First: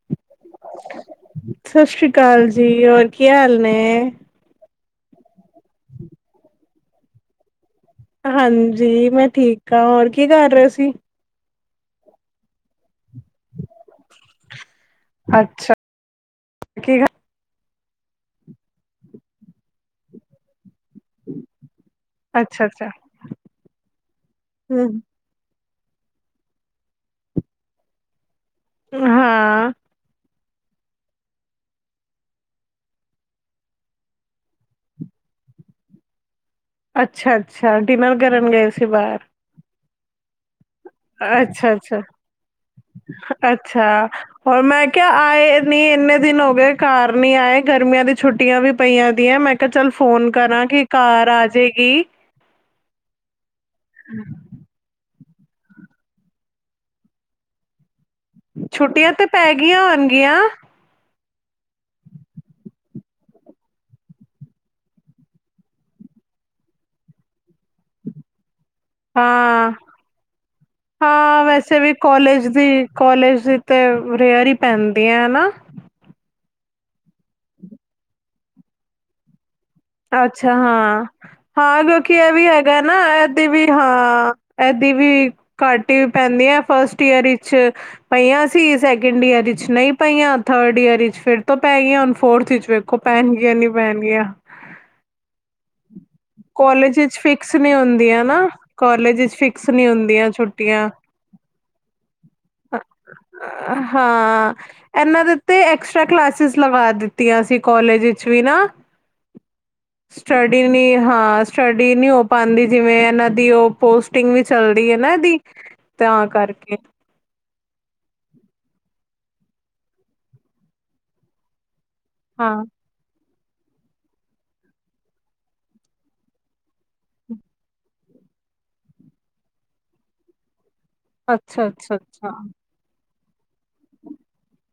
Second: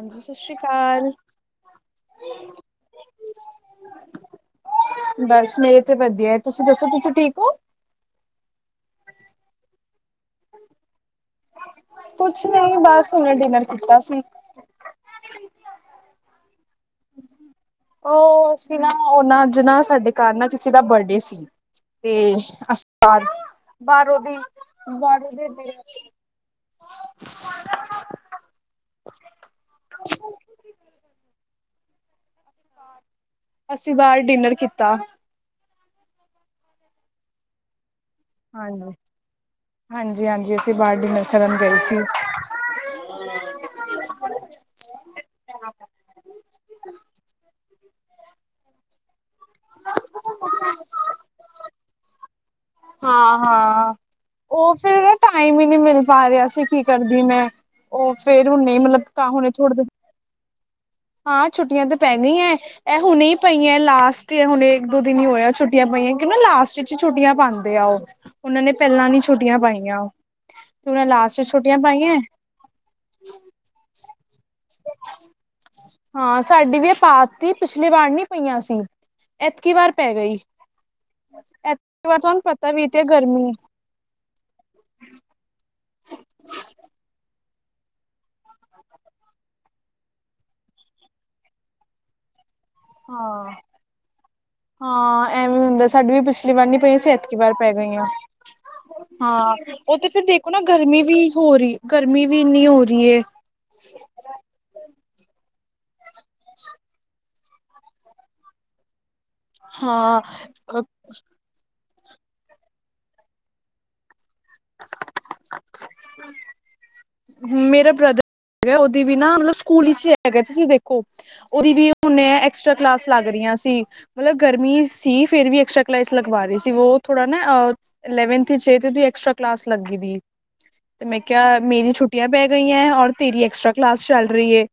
ਹਾਂਜੀ। ਸਤਿ ਸ੍ਰੀ ਅਕਾਲ। ਸਤਿ ਸ੍ਰੀ ਅਕਾਲ ਜੀ ਹੋਰ ਕੀ ਹਾਲ ਨੇ। ਬਸ ਮੇਰੇ ਤੇ ਵਧੀਆ ਹੈ ਤੁਸੀਂ ਦੱਸੋ ਤੁਸੀਂ ਠੀਕ ਹੋ? ਹਾਂਜੀ ਮੈਂ ਠੀਕ ਹਾਂ ਹੋਰ ਕੀ ਕਰ ਰਹੇ ਸੀ। ਕੁੱਛ ਨ ਉਹਨੇ ਬਾਹਰ ਹੁਣੇ ਡਿਨਰ ਕੀਤਾ ਸੀ। ਅੱਛਾ ਕੀ ਖਾ ਉਹ ਅ ਸੀਂ ਨਾ ਉਹਨਾਂ ਜਿ ਨਾ ਸਾਡੇ ਘਰ ਨਾ ਕਿਸੇ ਦਾ ਬਰਡੇ ਸੀ। ਤੇ ਅੱਛਾ। ਉਸਤਾਦ ਬਾਰੋ ਦੀ ਹਮ ਜਿੰਨਾ ਹਾਂ [inaudible] ਅਸੀਂ ਬਾਹਰ ਡਿਨਰ ਕੀਤਾ। ਅੱਛਾ ਅੱਛਾ ਡਿਨਰ ਨਾਲ ਕਰਨ ਗਏ ਸੀ ਹਾਂਜੀ। ਬਾਹਰ ਹਾਂਜੀ ਹਾਂਜੀ ਅਸੀਂ ਬਾਹਰ ਡਿਨਰ ਕਰਨ ਅੱਛਾ ਗਏ ਸੀ। ਅੱਛਾ ਅੱਛਾ। ਹੋਰ ਮੈਂ ਕਿਹਾ ਆਏ ਨਹੀਂ ਇੰਨੇ ਦਿਨ ਹੋ ਗਏ ਘਰ ਨੀ ਆਏ ਗਰਮੀਆਂ ਦੀ ਛੁੱਟੀਆਂ ਵੀ ਪਈਆਂ ਦੀਆਂ ਮੈਂ ਕਿਹਾ ਚੱਲ ਫੋਨ ਕਰਾਂ ਕਿ ਘਰ ਆਜੇਗੀ ਹਾਂ ਹਾਂ ਉਹ ਫੇਰ ਟਾਈਮ ਹੀ ਨਹੀਂ ਮਿਲ ਪਾ ਰਿਹਾ ਸੀ ਕੀ ਕਰਦੀ ਮੈਂ ਉਹ ਫੇਰ ਹੁਨੇ ਮਤਲਬ ਤਾਂ ਹੁਣੇ ਥੋੜੇ ਗਿਆ ਹਾਂ ਛੁੱਟੀਆਂ ਤਾਂ ਪੈ ਗਈਆਂ ਨੇ ਇਹ ਹੁਣੇ ਹੀ ਪਈ ਹੈ ਲਾਸਟ ਹੁਣੇ ਇੱਕ ਦੋ ਦਿਨ ਹੀ ਹੋਇਆ ਛੁੱਟੀਆਂ ਪਈਆਂ ਕਿਉਂ ਨਾ ਲਾਸਟ ਛੁੱਟੀਆਂ ਪਾਉਂਦੇ ਆ ਉਹ ਉਹਨਾਂ ਨੇ ਪਹਿਲਾਂ ਨ ਛੁੱਟੀਆਂ ਹਾਂ ਪਾਈਆਂ ਉਹ ਤੇ ਉਹਨਾਂ ਲਾਸਟ ਚ ਛੁੱਟੀਆਂ ਪਾਈਆਂ। ਅ ਕੋਲੇਜ ਤੇ ਰੀਆਰ ਹੀ ਪੈਂਦੀ ਹੈ ਨਾ। ਹਾਂ ਸਾਡੀ ਵੀ ਏ ਪਾਤੀ ਪਿਛਲੀ ਵਾਰ ਨੀ ਪਈਆਂ ਸੀ ਇਤਕੀ ਵਾਰ ਪੈ ਗਈ ਅੱਛਾ ਹਾਂ ਹਾਂ ਐਤਕੀ ਕਿਉਂਕਿ ਵਾਰ ਇਹ ਤੁਹਾਨੂੰ ਵੀ ਪਤਾ ਹੈਗਾ ਨਾ ਤੇ ਇਹਦੀ ਗਰਮੀ ਵੀ ਹਾਂ। ਇਹਦੀ ਵੀ ਘਟ ਪੈਂਦੀ ਹੈ ਫਸਟ ਈਅਰ ਵਿੱਚ ਪਈਆਂ ਸੀ ਸੈਕਿੰਡ ਈਅਰ ਵਿਚ ਨਹੀਂ ਪਈਆਂ ਥਰਡ ਈਅਰ ਵਿਚ ਫਿਰ ਤੋਂ ਪੈ ਗਈਆਂ ਹੁ ਫੋਰਥ ਵਿੱਚ ਕੋ ਪਹਿਣ ਹਾਂ ਗੀਆ ਨੀ ਪੈਣਗੀਆਂ ਹਾਂ ਐਵੇਂ ਹੁੰਦਾ ਸਾਡੀ ਵੀ ਪਿਛਲੀ ਵਾਰ ਨੀ ਕਾਲਜ ਪਈਆਂ ਸੀ ਵਿੱਚ ਐਤਕੀ ਵਾਰ ਫਿਕਸ ਪੈ ਨਹੀਂ ਗਈਆਂ ਹੁੰਦੀਆਂ ਨਾ ਕਾਲਜ ਵਿੱਚ ਫਿਕਸ ਹਾਂ ਨਹੀਂ ਉਹ ਤੇ ਫਿਰ ਹੁੰਦੀਆਂ ਦੇਖੋ ਨਾ ਛੁੱਟੀਆਂ ਗਰਮੀ ਵੀ ਹੋ ਰਹੀ ਗਰਮੀ ਵੀ ਇੰਨੀ ਹੋ ਰਹੀ ਹੈ। ਹਾਂ ਇਹਨਾਂ ਦੇ ਉੱਤੇ ਐਕਸਟਰਾ ਕਲਾਸਿਸ ਲਗਾ ਦਿੱਤੀ। ਤੀਆਂ ਸੀ ਕੋਲੇਜ ਵਿੱਚ ਵੀ ਨਾ। ਸਟੱਡੀ ਹਾਂ ਨਹੀਂ ਹਾਂ ਸਟੱਡੀ ਨਹੀਂ ਹੋ ਪਾਉਂਦੀ। ਜਿਵੇਂ ਇਹਨਾਂ ਦੀ ਉਹ ਪੋਸਟ। ਸ਼ੂਟਿੰਗ ਵੀ ਚੱਲ ਦੀ ਹੈ ਨਾ ਇਹਦੀ ਤਾਂ ਕਰਕੇ। ਮੇਰਾ ਬ੍ਰਦਰ ਹੈਗਾ ਉਹਦੀ ਵੀ ਨਾ ਮਤਲਬ ਸਕੂਲ ਵਿੱਚ ਹੈਗਾ ਤੁਸੀਂ ਦੇਖੋ ਉਹਦੀ ਵੀ। ਹੁਣੇ ਇਹ ਹਾਂ ਐਕਸਟਰਾ ਕਲਾਸ ਲੱਗ ਰਹੀਆਂ ਸੀ। ਮਤਲਬ ਗਰਮੀ ਸੀ ਫਿਰ ਵੀ ਐਕਸਟਰਾ ਕਲਾਸਿਸ ਲਗਵਾ ਰਹੀ ਸੀ। ਉਹ ਥੋੜਾ ਨਾ ਅਹ। ਲੈਵਨਥ ਚਾਹੀਦੀ ਹੈ। ਉਹਦੀ ਐਕਸਟਰਾ ਕਲਾਸ ਲੱਗੀ ਤੇ ਮੈਂ ਕਿਹਾ ਅੱਛਾ ਮੇਰੀ ਅੱਛਾ ਛੁੱਟੀ। ਅੱਛਾ ਹੈ ਔਰ ਤੇਰੀ ਐਕਸਟਰਾ ਕਲਾਸ ਚੱਲ ਰਹੀ ਹੈ।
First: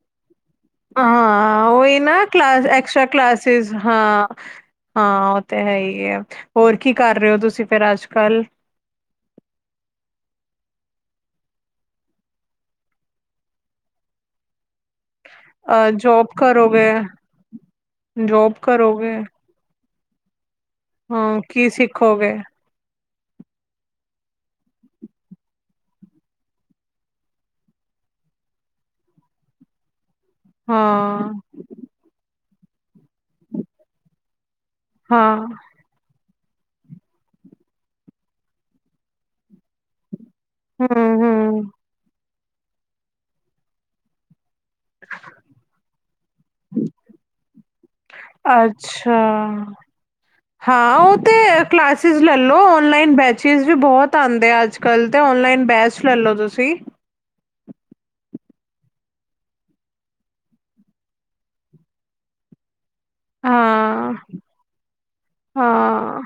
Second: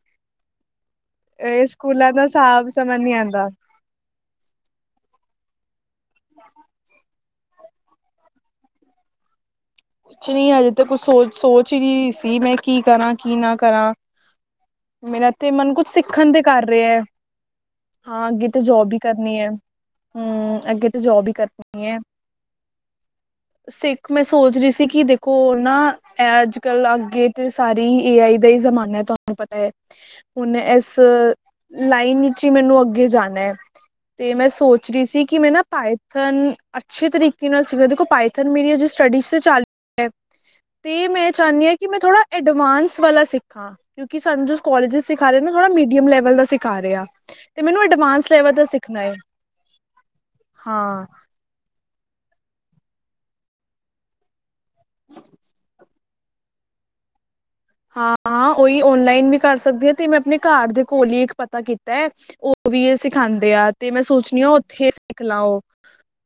ਹਾਂ ਉਹੀ ਨਾ ਦਾ ਕਲਾਸ ਹਿਸਾਬ ਸਮਝ ਐਕਸਟਰਾ ਨੀ ਆਂਦਾ ਕਲਾਸਿਸ ਹਾਂ। ਹਾਂ ਉਹ ਤੇ ਹੈ ਹੀ ਹੈ ਹੋਰ ਕੀ ਕਰ ਰਹੇ ਹੋ। ਤੁਸੀਂ ਫੇਰ ਅੱਜ ਕੱਲ। ਨਹੀਂ ਅਜੇ ਤਾਂ ਕੁਛ ਸੋਚ ਸੋਚ ਨਹੀਂ ਸੀ ਮੈਂ ਕੀ ਕਰਾਂ ਕੀ ਨਾ ਕਰਾਂ। ਮੇਰਾ ਤੇ ਮਨ ਕੁਛ ਜੋਬ ਸਿੱਖਣ ਤੇ ਕਰ ਕਰੋਗੇ ਰਿਹਾ ਹੈ। ਹਾਂ ਅੱਗੇ ਤੇ ਜੋਬ ਵੀ ਕਰਨੀ ਹੈ ਹਮ ਅੱਗੇ ਜੋਬ ਹੀ ਹਾਂ ਕੀ ਕਰਨੀ ਹੈ ਸਿੱਖੋਗੇ ਸਿੱਖ ਮੈਂ ਸੋਚ ਰਹੀ ਸੀ। ਸੀ ਕਿ ਦੇਖੋ ਨਾ ਅੱਜ ਕੱਲ ਅੱਗੇ ਤੇ ਸਾਰੇ ਹੀ ਏ ਆਈ ਦਾ ਹੀ ਜਮਾਨਾ ਤਾਂ ਪਤਾ ਹੈ ਹੁਣ ਇਸ ਹਾਂ ਲਾਈਨ ਵਿੱਚ ਹੀ ਮੈਨੂੰ ਅੱਗੇ ਜਾਣਾ। ਤੇ ਮੈਂ ਸੋਚ ਰਹੀ ਸੀ ਹਾਂ ਕਿ ਮੈਂ ਨਾ ਪਾਏ ਅੱਛੇ ਤਰੀਕੇ ਨਾਲ ਸੀਗਾ ਦੇੋ ਪਾਈਥਨ ਮੇਰੀ ਸਟੱਡੀ ਚਾਲ ਰਹੀ ਹੈ ਹੂੰ ਤੇ ਮੈਂ ਹੂੰ ਚਾਹੁੰਦੀ ਹਾਂ ਕਿ ਮੈਂ ਥੋੜਾ ਐਡਵਾਂਸ ਵਾਲਾ ਸਿੱਖਾਂ ਕਿਉਂਕ ਸਾਨੂੰ ਜੋ ਕੋਲਾਜ ਸਿਖ ਰਹੇ ਨਾ ਥੋੜਾ ਮੀਡੀਅਮ ਲੈਵਲ ਦਾ ਸਿਖਾ ਰਿਹਾ ਆ। ਤੇ ਮੈਨੂੰ ਅਡਵਾਂਸ ਲੈਵਲ ਦਾ ਸਿੱਖਣਾ ਹੈ ਅੱਛਾ ਹਾਂ। ਤੇ ਕਲਾਸਿਸ ਲਓ ਔਨਲਾਈਨ ਬੈਚਿਸ ਵੀ ਬਹੁਤ ਆਉਂਦੇ ਆ ਅੱਜ ਕੱਲ ਤੇ ਔਨਲਾਈਨ ਬੈਚ। ਬੈਂਚ ਲੈ ਲਓ ਤੁਸੀਂ। ਹਾਂ ਹਾਂ ਉਹੀ ਔਨਲਾਈਨ ਵੀ ਕਰ ਸਕਦੀ ਹਾਂ ਤੇ ਮੈਂ ਆਪਣੇ ਘਰ ਦੇ ਕੋਲ ਹੀ ਇੱਕ ਪਤਾ ਕੀਤਾ ਹੈ ਉਹ। ਉਹ ਵੀ ਇਹ ਸਿਖਾਉਂਦੇ ਆ ਤੇ ਮੈਂ ਹਾਂ ਸੋਚ ਦੀ ਆ ਉੱਥੇ ਸਿੱਖ ਲਓ। ਹਾਂ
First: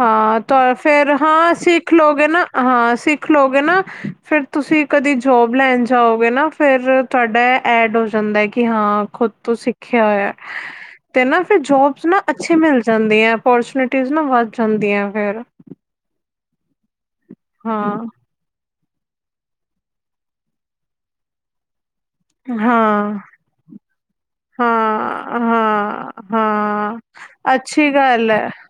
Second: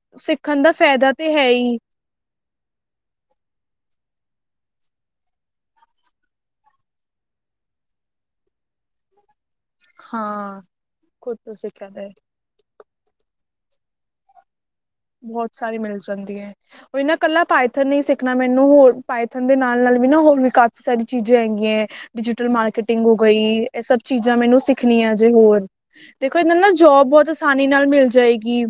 ਹਾਂ ਦਾ ਤਾਂ ਫਾਇਦਾ ਫਿਰ ਤੇ ਹੈ ਹਾਂ ਹੀ ਅਸੀਂ। ਸਿੱਖ ਲੋਗੇ ਨਾ ਹਾਂ ਸਿੱਖ ਲੋਗੇ ਨਾ ਫਿਰ ਤੁਸੀਂ ਕਦੇ ਜੋਬ ਲੈਣ ਜਾਓਗੇ ਨਾ ਫਿਰ। ਤੁਹਾਡਾ ਐ ਐਡ ਹੋ ਜਾਂਦਾ ਹੈ। ਕਿ ਹਾਂ ਖੁਦ ਤੁਸੀ। ਰੱਖਿਆ ਹੋਇਆ ਹਾਂ ਤੇ ਖੁਦ ਨਾ ਤੋਂ ਫਿਰ ਸਿੱਖਿਆ ਜੋਬਸ ਦਾ ਨਾ। ਅੱਛੇ ਮਿਲ ਜਾਂਦੇ ਹੈ ਅਪੋਰਚਨਿਟੀਜ਼ ਨਾ ਵੱਧ ਜਾਂਦੀਆਂ ਹੈ। ਬਹੁਤ ਸਾਰੀ ਮਿਲ ਜਾਂਦੀ ਹੈ ਉਹ ਇਹਨਾਂ ਕੱਲਾ ਹਾਂ ਪਾਈਥਨ ਨਹੀਂ ਸਿੱਖ। ਸਿੱਖਣਾ ਮੈਨੂੰ ਹੋਰ ਪਾਈਥਨ ਦੇ ਨਾਲ ਨਾਲ ਵੀ ਨਾ ਹੋਰ ਵੀ ਕਾਫੀ ਸਾਰੀ ਚੀਜ਼ਾਂ ਹੈਗੀਆਂ। ਡਿਜੀਟਲ ਮਾਰਕੀਟਿੰਗ ਹਾਂ ਹੋ ਗਈ। ਇਹ ਸਬ ਚੀਜ਼ਾਂ ਮੈਨੂੰ ਸਿੱਖਣੀ ਹਜੇ ਹਾਂ ਹੋਰ। ਹਾਂ ਦੇਖੋ ਇਹਨਾਂ ਨਾਲ ਹਾਂ ਜੋਬ ਬਹੁਤ ਆਸਾਨੀ ਨਾਲ ਅੱਛੀ ਮਿਲ ਗੱਲ ਹੈ ਜਾਏਗੀ।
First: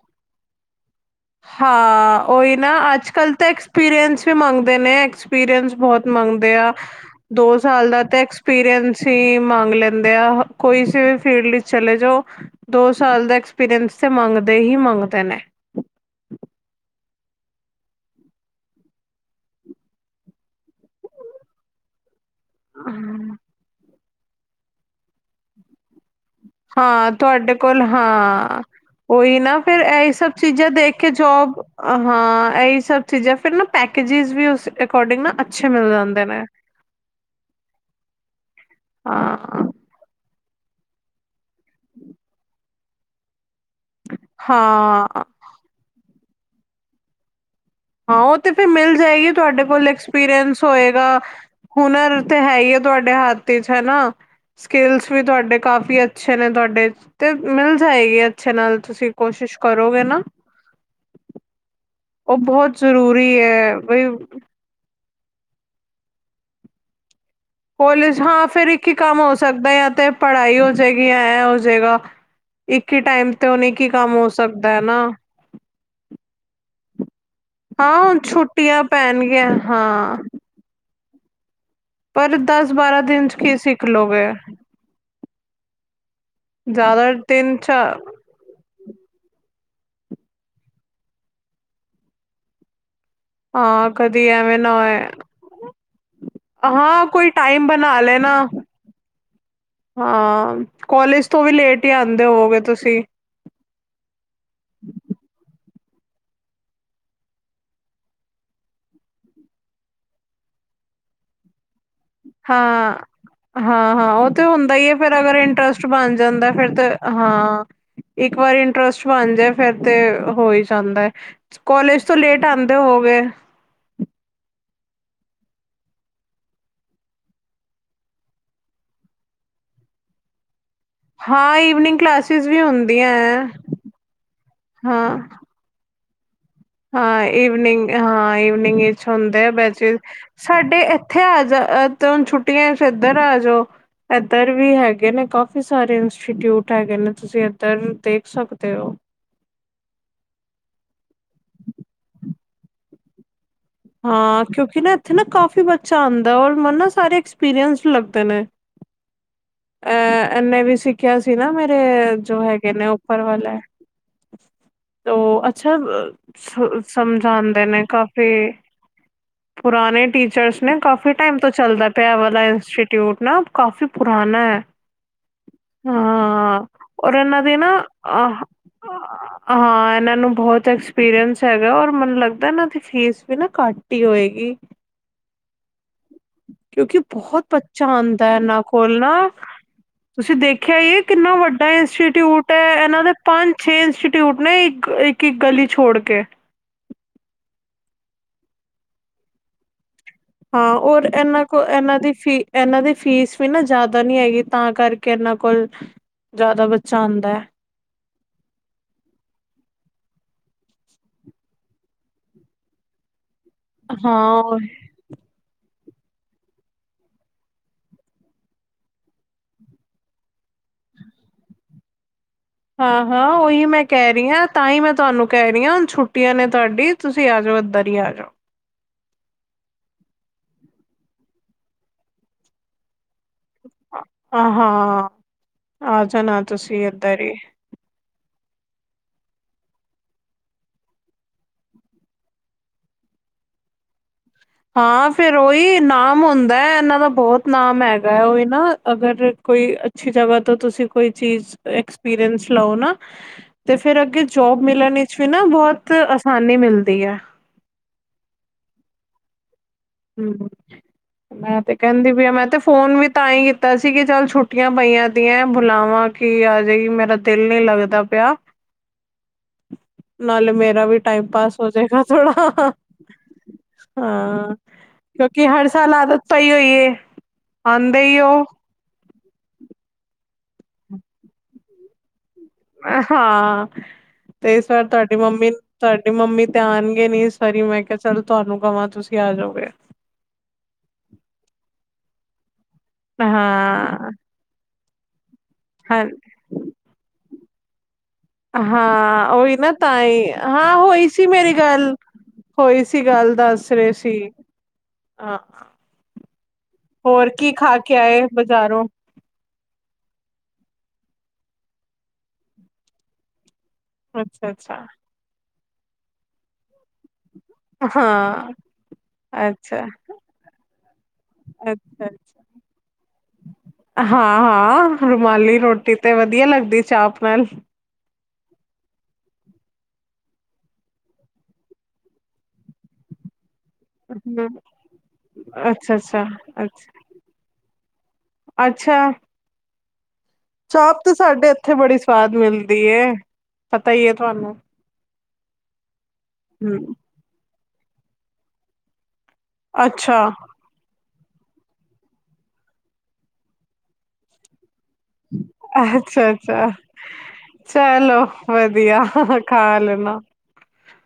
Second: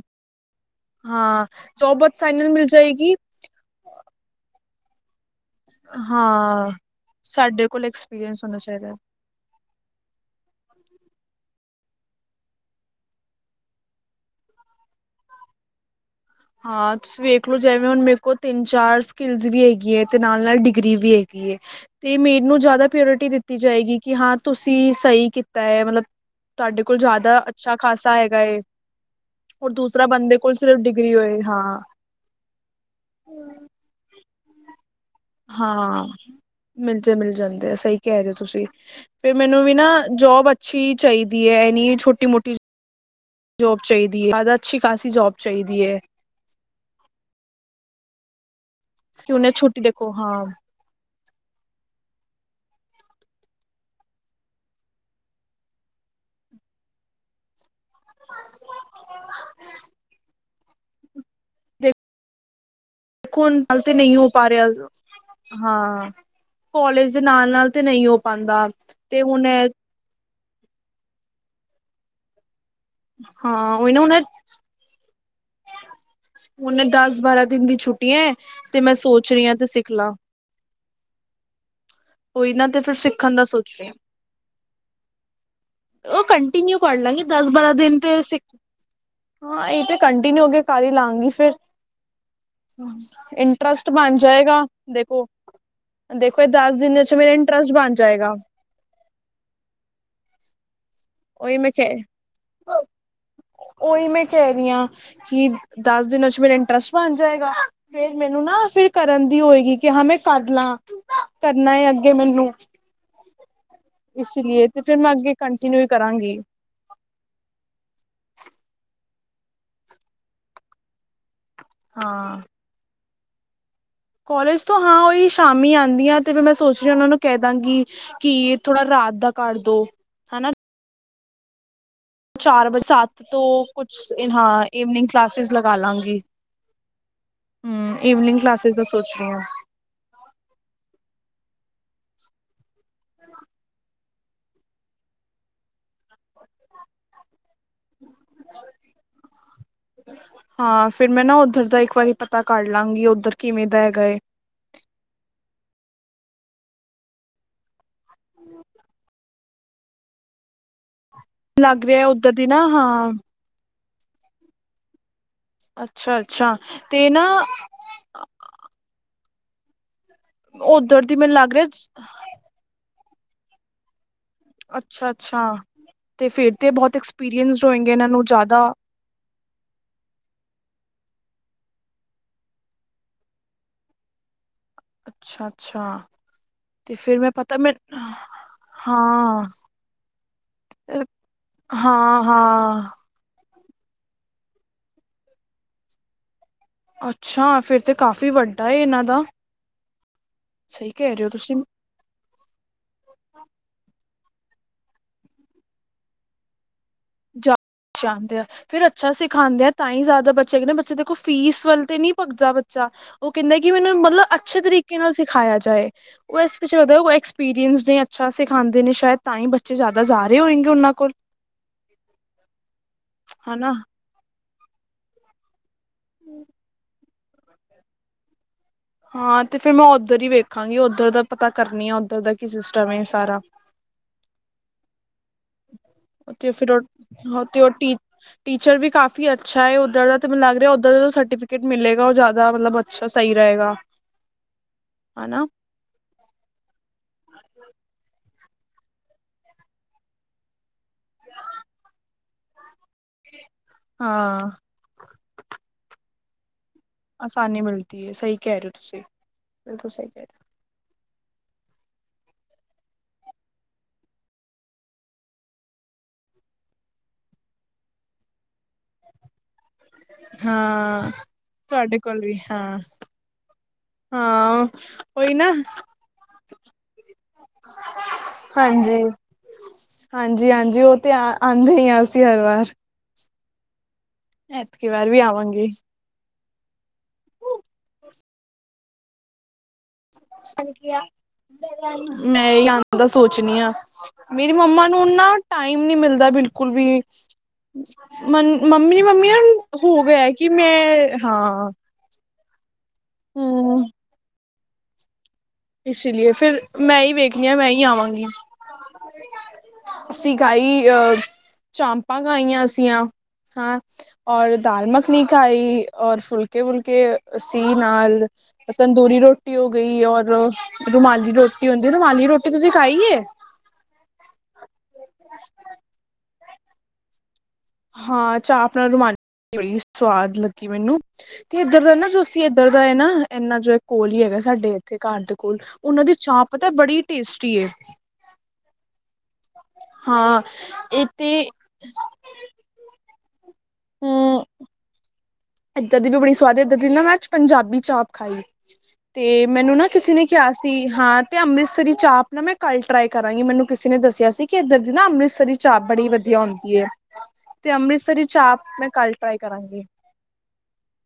ਹਾਂ ਜੋਬ ਬਹੁਤ ਹਾਂ ਆਸਾਨੀ ਨਾਲ ਉਹੀ ਮਿਲ ਨਾ ਅੱਜ ਜਾਏਗੀ ਕੱਲ ਤਾਂ ਐਕਸਪੀਰੀਐਂਸ ਵੀ ਮੰਗਦੇ ਨੇ। ਐਕਸਪੀਰੀਐਂਸ ਬਹੁਤ ਮੰਗਦੇ ਹਾਂ ਆ ਦੋ ਸਾਡੇ ਕੋਲ ਸਾਲ ਦਾ ਤੇ ਐਕਸਪੀਰੀਅੰਸ ਹੋਣਾ ਚਾਹੀਦਾ ਐਕਸਪੀਰੀਐਂਸ ਹੀ ਮੰਗ ਲੈਂਦੇ। ਲੈਂਦੇ ਦੇ ਆ ਕੋਈ ਵੀ ਫੀਲਡ ਵਿੱਚ ਚਲੇ ਜੋ। ਦੋ ਸਾਲ ਦਾ ਐਕਸਪੀਰੀਐਂਸ ਤੇ ਮੰਗਦੇ ਹੀ ਮੰਗਦੇ ਨੇ। ਹਾਂ ਤੁਸੀਂ ਵੇਖਲੋ। ਜਿਵੇਂ ਹੁਣ ਮੇਰੇ ਕੋਲ ਤਿੰਨ ਚਾਰ ਸਕਿਲਸ ਵੀ ਹੈਗੀ ਹੈ। ਤੇ ਨਾਲ ਨਾਲ ਡਿਗਰੀ ਵੀ ਹੈਗੀ ਹੈ। ਤੇ ਮੈਨੂੰ ਨੂੰ ਜ਼ਿਆਦਾ ਪ੍ਰਾਓਰਟੀ ਦਿੱਤੀ ਜਾਏਗੀ। ਕਿ ਹਾਂ ਤੁਸੀਂ ਸਹੀ ਕੀਤਾ ਹੈ ਮਤਲਬ। ਤੁਹਾਡੇ ਕੋਲ ਹਾਂ ਜ਼ਿਆਦਾ ਤੁਹਾਡੇ ਅੱਛਾ ਕੋਲ ਖਾਸਾ ਹੈਗਾ ਏ ਹਾਂ ਉਹੀ ਨਾ ਔਰ ਫਿਰ ਦੂਸਰਾ ਇਹੀ ਸਭ ਬੰਦੇ ਕੋਲ ਚੀਜ਼ਾਂ ਸਿਰਫ ਦੇਖ। ਕੇ ਡਿਗਰੀ ਹੋਏ ਜੋਬ ਹਾਂ ਹਾਂ ਇਹੀ ਸਭ ਚੀਜ਼ਾਂ ਫਿਰ ਨਾ ਪੈਕੇਜਿਸ ਵੀ ਉਸ ਅਕੋਰਡਿੰਗ ਨਾ। ਅੱਛੇ ਮਿਲ ਜਾਂਦੇ ਨੇ। ਮਿਲ ਜੇ ਮਿਲ ਜਾਂਦੇ ਆ ਸਹੀ ਕਹਿ ਰਹੇ ਹੋ। ਤੁਸੀਂ ਫਿਰ ਮੈਨੂੰ ਹਾਂ ਵੀ ਨਾ ਜੋਬ। ਅੱਛੀ ਚਾਹੀਦੀ ਹੈ। ਇਹ ਨਹੀਂ ਛੋਟੀ ਮੋਟੀ ਜੋਬ ਚਾਹੀਦੀ ਹੈ। ਜ਼ਿਆਦਾ ਅੱਛੀ ਹਾਂ ਖਾਸੀ ਜੋਬ। ਚਾਹੀਦੀ ਏ। ਹਾਂ ਉਹ ਤੇ ਫਿਰ ਮਿਲ ਜਾਏਗੀ ਕਿ ਉਹਨੇ ਤੁਹਾਡੇ ਛੁੱਟੀ ਕੋਲ ਦੇਖੋ ਹਾਂ ਦੇ ਐਕਸਪੀਰੀਐਂਸ ਹੋਏਗਾ। ਹੁਨਰ ਤੇ ਹੈ ਹੀ ਆ ਤੁਹਾਡੇ ਹੱਥ ਵਿਚ ਹਨਾ। ਸਕਿਲਸ ਵੀ ਤੁਹਾਡੇ ਕਾਫੀ ਅੱਛੇ ਨੇ ਤੁਹਾਡੇ ਤੇ ਮੈਂ। ਹੈ ਹੀ ਹੈ। ਅੱਛੇ ਨਾਲ ਤੁਸੀਂ ਕੋਸ਼ਿਸ਼ ਕਰੋਗੇ ਨਾ। ਉਹ ਬਹੁਤ ਜ਼ਰੂਰੀ। ਦੇਖੋ ਹੁਣ ਹੈ ਕੱਲ ਤੇ ਬਈ ਨਹੀਂ ਹੋ ਪਾ ਰਿਹਾ ਸੀ। ਹਾਂ ਕੋਲਾਜ ਦੇ ਨਾਲ ਨਾਲ। ਤੇ ਨਹੀਂ ਹੋ ਕੋਲੇਜ ਹਾਂ ਪਾਉਂਦਾ ਫੇਰ ਇੱਕ ਹੀ ਕੰਮ ਤੇ ਹੋ ਹੁਣ ਸਕਦਾ‌ ਜਾ ਤੇ ਪੜ੍ਹਾਈ ਹੋ ਜਾਏਗੀ ਜਾਂ ਐ ਹੋ ਜਾਏਗਾ ਇੱਕ ਹੀ ਟਾਈਮ ਤੇ ਹੁਣ ਹਾਂ ਇੱਕ ਹੀ ਉਹੀ ਨਾ ਹੁਣ ਕੰਮ ਹੋ ਸਕਦਾ [unintelligible] ਹੁਣ ਦਸ ਬਾਰਾਂ ਦਿਨ ਦੀ ਹਾਂ ਹੁਣ ਛੁੱਟੀਆ ਤੇ ਛੁੱਟੀਆਂ ਮੈਂ ਸੋਚ ਰਹੀ ਪੈਣਗੀਆਂ ਆ ਤੇ ਸਿੱਖ ਲਾਂ ਹਾਂ ਪਰ ਕੋਈ ਨਾ ਦਸ ਤੇ ਫਿਰ ਬਾਰਾਂ ਦਿਨ ਸਿੱਖਣ ਚ ਦਾ ਕੀ ਸੋਚ ਸਿੱਖ ਰਿਹਾ ਲੋਗੇ ਉਹ ਕੰਟੀਨਿਊ ਕਰ ਜ਼ਿਆਦਾ ਲਾਂਗੇ ਦਸ ਚ ਬਾਰਾਂ ਦਿਨ ਤੇ ਸਿੱ ਹਾਂ ਇਹ ਤੇ ਕੰਟੀਨਿਊ ਹੋਗੇ ਕਰ ਹੀ ਲਾਂਗੀ ਫਿਰ ਇੰਟਰਸਟ ਹਾਂ ਬਣ ਕਦੀ ਐਵੇਂ ਜਾਏਗਾ ਨਾ ਹੋਏ ਦੇਖੋ ਦੇਖੋ ਇਹ ਦੱਸ ਹਾਂ ਕੋਈ ਟਾਈਮ ਬਣਾ ਲੈ ਨਾ ਹਾਂ ਕਾਲਜ ਉਹੀ ਮੈਂ ਕਹਿ ਉਹੀ ਮੈਂ ਕਹਿ ਰਹੀ ਆ ਕਿ ਦਸ ਦਿਨਾਂ 'ਚ ਮੇਰਾ ਇੰਟਰਸਟ ਬਣ ਜਾਏਗਾ। ਫਿਰ ਮੈਨੂੰ ਨਾ ਫਿਰ ਕਰਨ ਦੀ ਹੋਏਗੀ ਕਿ ਹਾਂ ਮੈਂ ਕਰ ਲਾਂ ਕਰਨਾ ਆ ਅੱਗੇ ਮੈਨੂੰ। ਹਾਂ ਹਾਂ ਉਹ ਇਸ ਤੇ ਲਈ ਹੁੰਦਾ ਹੀ ਹੈ ਫਿਰ ਮੈਂ ਫੇਰ ਅੱਗੇ ਅਗਰ ਕੰਟੀਨਿਊ ਇੰਟਰਸਟ ਹੀ ਬਣ ਕਰਾਂਗੀ ਜਾਂਦਾ ਹੈ। ਫਿਰ ਤੇ ਹਾਂ ਇੱਕ ਵਾਰ ਇੰਟਰਸਟ ਬਣ ਜਾਏ ਫੇਰ ਤੇ ਹੋ ਹੀ ਜਾਂਦਾ ਏ ਕੋਲੇਜ ਤੋਂ ਲੇਟ ਆਂਦੇ ਹੋ ਗਏ ਕੋਲੇਜ ਤੋਂ ਹਾਂ ਉਹੀ ਸ਼ਾਮੀ ਆਂਦੀ ਆ ਤੇ ਫਿਰ ਮੈਂ ਸੋਚ ਰਹੀ ਹਾਂ ਉਹਨਾਂ ਨੂੰ ਕਹਿ ਦਾਂਗੀ ਕੀ ਥੋੜਾ ਰਾਤ ਦਾ ਕਰ ਦੋ ਹਨਾ ਹਾਂ ਈਵਨਿੰਗ ਕਲਾਸ ਚਾਰ ਵਜੇ ਸੱਤ ਤੋਂ ਕੁਛ ਹਾਂ ਇਵਨਿੰਗ ਕਲਾਸਿਸ ਲਗਾ ਲਾਂਗੀ ਹਾਂ ਈਵਨਿੰਗ ਹਮ ਹਾਂ ਕਲਾਸਿਸ ਈਵਨਿੰਗ ਦਾ ਵਿੱਚ ਸੋਚ ਰਹੀ ਹਾਂ ਹੁੰਦੇ ਆ ਬੈਚ ਸਾਡੇ ਇੱਥੇ ਅ ਆ ਜਾ ਤੈਨੂੰ ਛੁੱਟੀਆਂ ਫੇਰ ਇੱਧਰ ਆ ਜਾਓ ਇੱਧਰ ਵੀ ਹੈਗੇ ਨੇ ਕਾਫੀ ਇੰਸਟੀਚਿਊਟ ਹੈਗੇ ਨੇ ਤੁਸੀਂ ਇੱਧਰ ਦੇਖ ਸਕਦੇ ਹੋ ਹਾਂ ਫੇਰ ਮੈਂ ਨਾ ਉੱਧਰ ਦਾ ਇੱਕ ਵਾਰੀ ਪਤਾ ਕਰ ਲਾਂਗੀ ਉੱਧਰ ਕਿਵੇਂ ਦਾ ਹੈਗਾ ਹਾਂ ਕਿਉਂਕਿ ਨਾ ਇੱਥੇ ਨਾ ਕਾਫੀ ਬੱਚਾ ਆਉਂਦਾ ਔਰ ਮੈਨੂੰ ਨਾ ਸਾਰੇ ਐਕਸਪੀਰੀਸਦ ਲੱਗਦੇ ਨੇ ਏਹ ਇਹਨੇ ਵੀ ਸਿੱਖਿਆ ਸੀ ਨਾ ਮੇਰੇ ਲੱਗ ਰਿਹਾ ਉੱਧਰ ਜੋ ਦੀ ਨਾ ਹੈਗੇ ਨੇ ਹਾਂ ਉੱਪਰ ਵਾਲੇ ਉਹ ਅੱਛਾ ਅੱਛਾ ਸ ਤੇ ਨਾ ਸਮਝਾਦੇ ਨੇ ਕਾਫ ਤੇ ਪੁਰਾਣੇ ਟੀਚਰਸ ਨੇ ਉੱਧਰ ਕਾਫ਼ੀ ਦੀ ਮੈਨੂੰ ਟਾਈਮ ਤੋਂ ਲੱਗ ਰਿਹਾ ਚੱਲਦਾ ਪਿਆ ਇਹ ਵਾਲਾ ਇੰਨਸਿ ਟੀਊਟ ਨਾ ਕਾਫੀ ਪੁਰਾਨਾ ਏ ਅੱਛਾ, ਅੱਛਾ ਤੇ ਫੇਰ ਤੇ ਬਹੁਤ ਔਰ ਇਹਨਾਂ ਦੇ ਐਕਸਪੀਰੀਅੰਸਡ ਨਾ ਹੋਏਗੇ ਇਹਨਾਂ ਨੂੰ ਅਹ ਜ਼ਿਆਦਾ [inaudible] ਹਾਂ ਇਹਨਾਂ ਨੂੰ ਬਹੁਤ ਐਕਸਪੀਰੀਸ ਹੈਗਾ ਔਰ ਮੈਨੂੰ ਲੱਗਦਾ ਇਹਨਾਂ ਦੀ ਫੀਸ ਵੀ ਨਾ ਘੱਟ ਹੀ ਹੋਏਗੀ ਅੱਛਾ ਅੱਛਾ ਤੇ ਕਿਉਂਕਿ ਫਿਰ ਮੈਂ ਬਹੁਤ ਪਤਾ ਮੈਂ ਬੱਚਾ ਆਉਂਦਾ ਇਨਾਂ ਕੋਲ ਹਾਂ ਤੁਸੀਂ ਦੇਖਿਆ ਕਿੰਨਾ ਵੱਡਾ ਹਾਂ ਇੰਸਟੀਟਿਊਟ ਹੈ ਹਾਂ ਇਹਨਾਂ ਪੰਜ ਛੇ ਇੰਸਟੀਟਿਊਟ ਨੇ ਇੱਕ ਇੱਕ ਇੱਕ ਗਲੀ ਛੋੜ ਕੇ ਅੱਛਾ ਫੇਰ ਤੇ ਕਾਫ਼ੀ ਵੱਡਾ ਏ ਇਹਨਾਂ ਦਾ ਹਾਂ ਸਹੀ ਔਰ ਕਹਿ ਰਹੇ ਹੋ ਇਹਨਾਂ ਤੁਸੀਂ ਕੋਲ ਇਹਨਾਂ ਦੀ ਫੀ ਇਹਨਾਂ ਦੀ ਫੀਸ ਵੀ ਨਾ ਜ਼ਿਆਦਾ ਨਹੀਂ ਹੈਗੀ ਤਾਂ ਕਰਕੇ ਇਹਨਾਂ ਕੋਲ ਜ਼ਿਆਦਾ ਬੱਚਾ ਆਂਦਾ ਏ [unintelligible] ਫੇਰ ਅੱਛਾ ਸਿਖਾਉਂਦੇ ਆ ਤਾਂ ਹੀ ਜ਼ਿਆਦਾ ਬੱਚਾ ਆਂਏਗੇ ਬੱਚੇ ਦੇਖੋ ਫੀਸ ਵੱਲ ਤੇ ਨਹੀਂ ਭਗਦਾ ਬੱਚਾ ਉਹ ਕਹਿੰਦੇ ਕਿ ਮੈਨੂੰ ਮਤਲਬ ਹਾਂ ਅੱਛੇ ਤਰੀਕੇ ਨਾਲ ਸਿਖਾਇਆ ਜਾਏ ਉਹ ਇਸ ਪਿੱਛੇ ਲੱਗਦਾ ਐਕਸਪੀਰੀਅੰਸਦ ਨੇ ਅੱਛਾ ਸਿਖਾਉਂਦੇ ਨੇ ਸ਼ਾਇਦ ਤਾਂ ਹੀ ਬੱਚੇ ਜ਼ਿਆਦਾ ਜਾ ਰਹੇ ਹੋਏਗੇ ਉਹਨਾਂ ਕੋਲ ਹਾਂ, ਹਾਂ ਉਹੀ ਹਨਾ ਮੈਂ ਕਹਿ ਰਹੀ ਹਾਂ ਤਾਂ ਹੀ ਮੈਂ ਤੁਹਾਨੂੰ ਕਹਿ ਰਹੀ ਹਾਂ ਹੁਣ ਛੁੱਟੀਆਂ ਨੇ ਤੁਹਾਡੀ ਤੁਸੀਂ ਆ ਜਾਓ ਇੱਧਰ ਹੀ ਆ ਜਾਓ ਹਾਂ ਤੇ ਫੇਰ ਮੈਂ ਉੱਧਰ ਹੀ ਵੇਖਾਂਗੀ ਉੱਧਰ ਦਾ ਪਤਾ ਕਰਨੀ ਆ ਉੱਧਰ ਦਾ ਕੀ ਸਿਸਟਮ ਏ ਸਾਰਾ ਆ ਹਾਂ ਆ ਜਾਣਾ ਉਥੇ ਫੇਰ ਉਹ ਤੁਸੀਂ ਇੱਧਰ ਹੀ ਟੀਚਰ ਵੀ ਕਾਫੀ ਅੱਛਾ ਏ ਉਦਾਂ ਦਾ ਤੇ ਮੈਨੂੰ ਲੱਗ ਰਿਹਾ ਉਦਾਂ ਦਾ ਸਰਟੀਫਿਕੇਟ ਮਿਲੇਗਾ ਉਹ ਜਿਆਦਾ ਮਤਲਬ ਅੱਛਾ ਸਹੀ ਰਹੇਗਾ। ਹਾਂ ਫਿਰ ਹਨਾ ਉਹੀ ਨਾ। ਹੁੰਦਾ ਹੈ ਇਹਨਾਂ ਦਾ ਬਹੁਤ ਨਾਮ ਹੈਗਾ। ਉਹ ਹੀ ਨਾ ਅਗਰ ਕੋਈ ਅੱਛੀ ਜਗ੍ਹਾ ਤੋਂ ਤੁਸੀਂ ਕੋਈ ਚੀਜ਼ ਐਕਸਪੀਰੀਅਸ ਲਓ ਨਾ। ਤੇ ਫੇਰ ਅੱਗੇ ਹਾਂ ਜੋਬ ਮਿਲਣ ਵਿੱਚ ਵੀ, ਨਾ ਬਹੁਤ ਆਸਾਨੀ ਮਿਲਦੀ ਹੈ। ਆਸਾਨੀ ਮਿਲਦੀ ਹੈ। ਸਹੀ ਕਹਿ ਰਹੇ ਹੋ ਤੁਸੀਂ ਬਿਲਕੁਲ ਸਹੀ ਕਹਿ ਹੂੰ ਰਹੇ ਮੈਂ ਤੇ ਕਹਿੰਦੀ ਪਈ ਮੈਂ, ਤੇ ਫੋਨ ਵੀ ਤਾਂ ਹੀ ਕੀਤਾ ਸੀ। ਕਿ ਚੱਲ ਛੁੱਟੀਆਂ ਪਈਆਂ ਦੀਆਂ ਬੁਲਾਵਾਂ। ਕੀ ਆ ਜਾਏਗੀ। ਮੇਰਾ ਦਿਲ ਨੀ ਲੱਗਦਾ ਪਿਆ। ਹੋ। ਨਾਲੇ ਮੇਰਾ ਵੀ ਹਾਂ ਟਾਈਮ ਪਾਸ ਤੁਹਾਡੇ ਹੋਜੇਗਾ ਕੋਲ ਥੋੜਾ ਵੀ ਆ ਹਾ। ਹਾਂ ਹਾਂ ਉਹੀ ਬਾਕੀ ਨਾ ਹਰ ਸਾਲ ਆਦਤ ਪਈ ਹੋਈਏ, ਆਂਦੇ ਈ ਔ। ਹਾਂਜੀ, ਹਾਂਜੀ-ਹਾਂਜੀ ਔਹ ਤੇ ਆ, ਆਂਦੇ ਹੀ ਆ ਅਸੀ‌ ਹਰ ਵਾਰ। ਹਾਂ ਤੇ ਇਸ ਵਾਰ ਐਤਕੀ ਤੁਹਾਡੀ ਵੀ ਮੰਮੀ ਆਵਾਂਗੇ ਤੁ ਮੰਮੀ ਤੇ ਆਨਗੇ ਨੀ ਇਸ ਵਾਰੀ ਮੈਂ ਕਹਾ ਚੱਲ ਤੁਹਾਨੂੰ ਕਵਾਂ ਤੁਸੀਂ ਆ ਜਾਓਗੇ ਮੈਂ ਹੀ ਆਨ ਦਾ ਸੋਚ ਨੀ ਆ ਹਾਂ ਮੇਰੀ ਮੰਮਾ ਨੂੰ ਨਾ ਟਾਈਮ ਨੀ ਹਾਂ ਮਿਲਦਾ ਬਿਲਕੁਲ ਵੀ ਮੰ ਮੰਮੀ ਹਾਂ ਮੰਮੀ ਉਹੀ ਨਾ ਤਾਂ ਹੋ ਗਿਆ ਹੀ ਕਿ ਹਾਂ ਹੋਈ ਮੈਂ ਸੀ ਮੇਰੀ ਹਾਂ ਗੱਲ ਹੋਈ ਸੀ ਗੱਲ ਦੱਸ ਹਮ ਰਹੇ ਸੀ ਹਾਂ ਇਸੇ ਲਈਏ ਫਿਰ ਮੈਂ ਹੀ ਹੋਰ ਵੇਖਣੀ ਕੀ ਆ ਮੈਂ ਖਾ ਹੀ ਕੇ ਆਏ ਆਵਾਂਗੀ ਬਜ਼ਾਰੋਂ ਸਤਿ ਸ਼੍ਰੀ ਅਕਾਲ ਚਾਪਾਂ। ਖਾਈਆਂ ਅਸੀਂ ਆਂ ਚੰਪਾਂ ਖਾਈਆਂ ਅਸੀਂ ਆ। ਅੱਛਾ ਔਰ ਅੱਛਾ ਦਾਲ ਮੱਖਣੀ ਖਾਈ ਔਰ ਫੁਲਕੇ-ਵੁਲਕੇ ਅਸੀ ਨਾਲ ਹਾਂ ਤੰਦੂਰੀ ਰੋਟੀ ਹੋ, ਅੱਛਾ ਗਈ ਔਰ ਰੁਮਾਲੀ ਰੋਟੀ ਹੁੰਦੀ। ਅੱਛਾ ਰੁਮਾਲੀ ਰੋਟੀ ਤੁਸੀਂ ਖਾਈ ਏ? ਹਾਂ-ਹਾਂ ਰੁਮਾਲੀ ਰੋਟੀ ਤੇ ਵਧੀਆ ਲੱਗਦੀ ਚਾਪ ਨਾਲ। ਹਾਂ ਚਾਪ ਨਾਲ ਰੁਮਾਲੀ ਰੋਟੀ ਬੜੀ ਸਵਾਦ ਗੱਲੀ ਮੈਨੂੰ-ਮੈਨੂੰ ਤੇ ਇਦਾਂ ਦਾ ਨਾ ਤੁਸੀਂ ਇਦਾਂ ਦਾ ਹੈ ਨਾ ਇੰਨਾ ਜਿਹਾ ਕੋਲ ਹੀ, ਹੈਗਾ ਹੂੰ, ਸਾਡੇ ਇੱਥੇ ਘਰ ਦੇ, ਕੋਲ ਅੱਛਾ ਉਹਨਾਂ ਦੀ ਅੱਛਾ ਚਾਪ ਪਤਾ ਅੱਛਾ ਬੜੀ ਟੇਸਟੀ ਅੱਛਾ ਹਾਂ ਚਾਪ ਇਹ ਤਾਂ ਤੇ ਸਾਡੇ ਇੱਥੇ ਬੜੀ ਸਵਾਦ ਮਿਲਦੀ ਏ ਪਤਾ ਹੀ ਹੈ ਤੁਹਾਨੂੰ ਇੱਧਰ ਦੀ ਵੀ ਬੜੀ ਸਵਾਦ ਏ, ਇੱਧਰ ਦੀ ਹੂੰ ਨਾ ਮੈਂ ਅੱਜ ਪੰਜਾਬੀ ਚਾਪ ਖਾਈ। ਤੇ ਮੈਨੂੰ ਨਾ ਕਿਸੇ ਅੱਛਾ, ਨੇ ਕਿ ਆ ਸ ਤੀ, ਹਾਂ ਤੇ ਅੰਮ੍ਰਿਤਸਰੀ ਚਾਪ ਨਾ ਮੈਂ ਕੱਲ ਟ੍ਰਾਈ ਕਰਾਂਗੀ ਮੈਨੂੰ ਕਿਸੇ ਨੇ ਦੱਸਿਆ ਸੀ ਕਿ ਇਧਰ ਦੀ ਨਾ, ਅੰਮ੍ਰਿਸਰੀ ਚਾਪ‌ ਬੜੀ ਅੱਛਾ, ਵਧੀਆ ਅੱਛਾ। ਹੁੰਦੀ ਏ, ਤੇ ਅੰਮ੍ਰਿਤਸਰੀ ਚਾਪ ਮੈਂ ਕੱਲ ਵਿਯਾਹਾ ਟਰਾਈ ਹਾ ਖਾ ਕਰਾਂਗੀ ਲੇਨਾ,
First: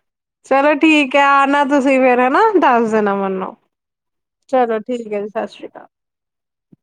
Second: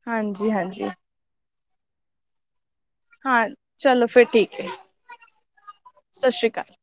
ਹਾਂਜੀ ਚਲੋ ਹਾਂਜੀ ਠੀਕ ਹੈ। ਆਨਾ ਤੁਸੀ ਫੇਰ ਹੈਨਾ ਦੱਸ ਦੇਣਾ ਹਾਂ ਮਨੂੰ, ਚਲੋ ਚਲੋ ਠੀਕ ਏ, ਸਤਿ ਸ਼੍ਰੀ ਅਕਾਲ। ਸਸ਼੍ਰੀ ਕਾਲ।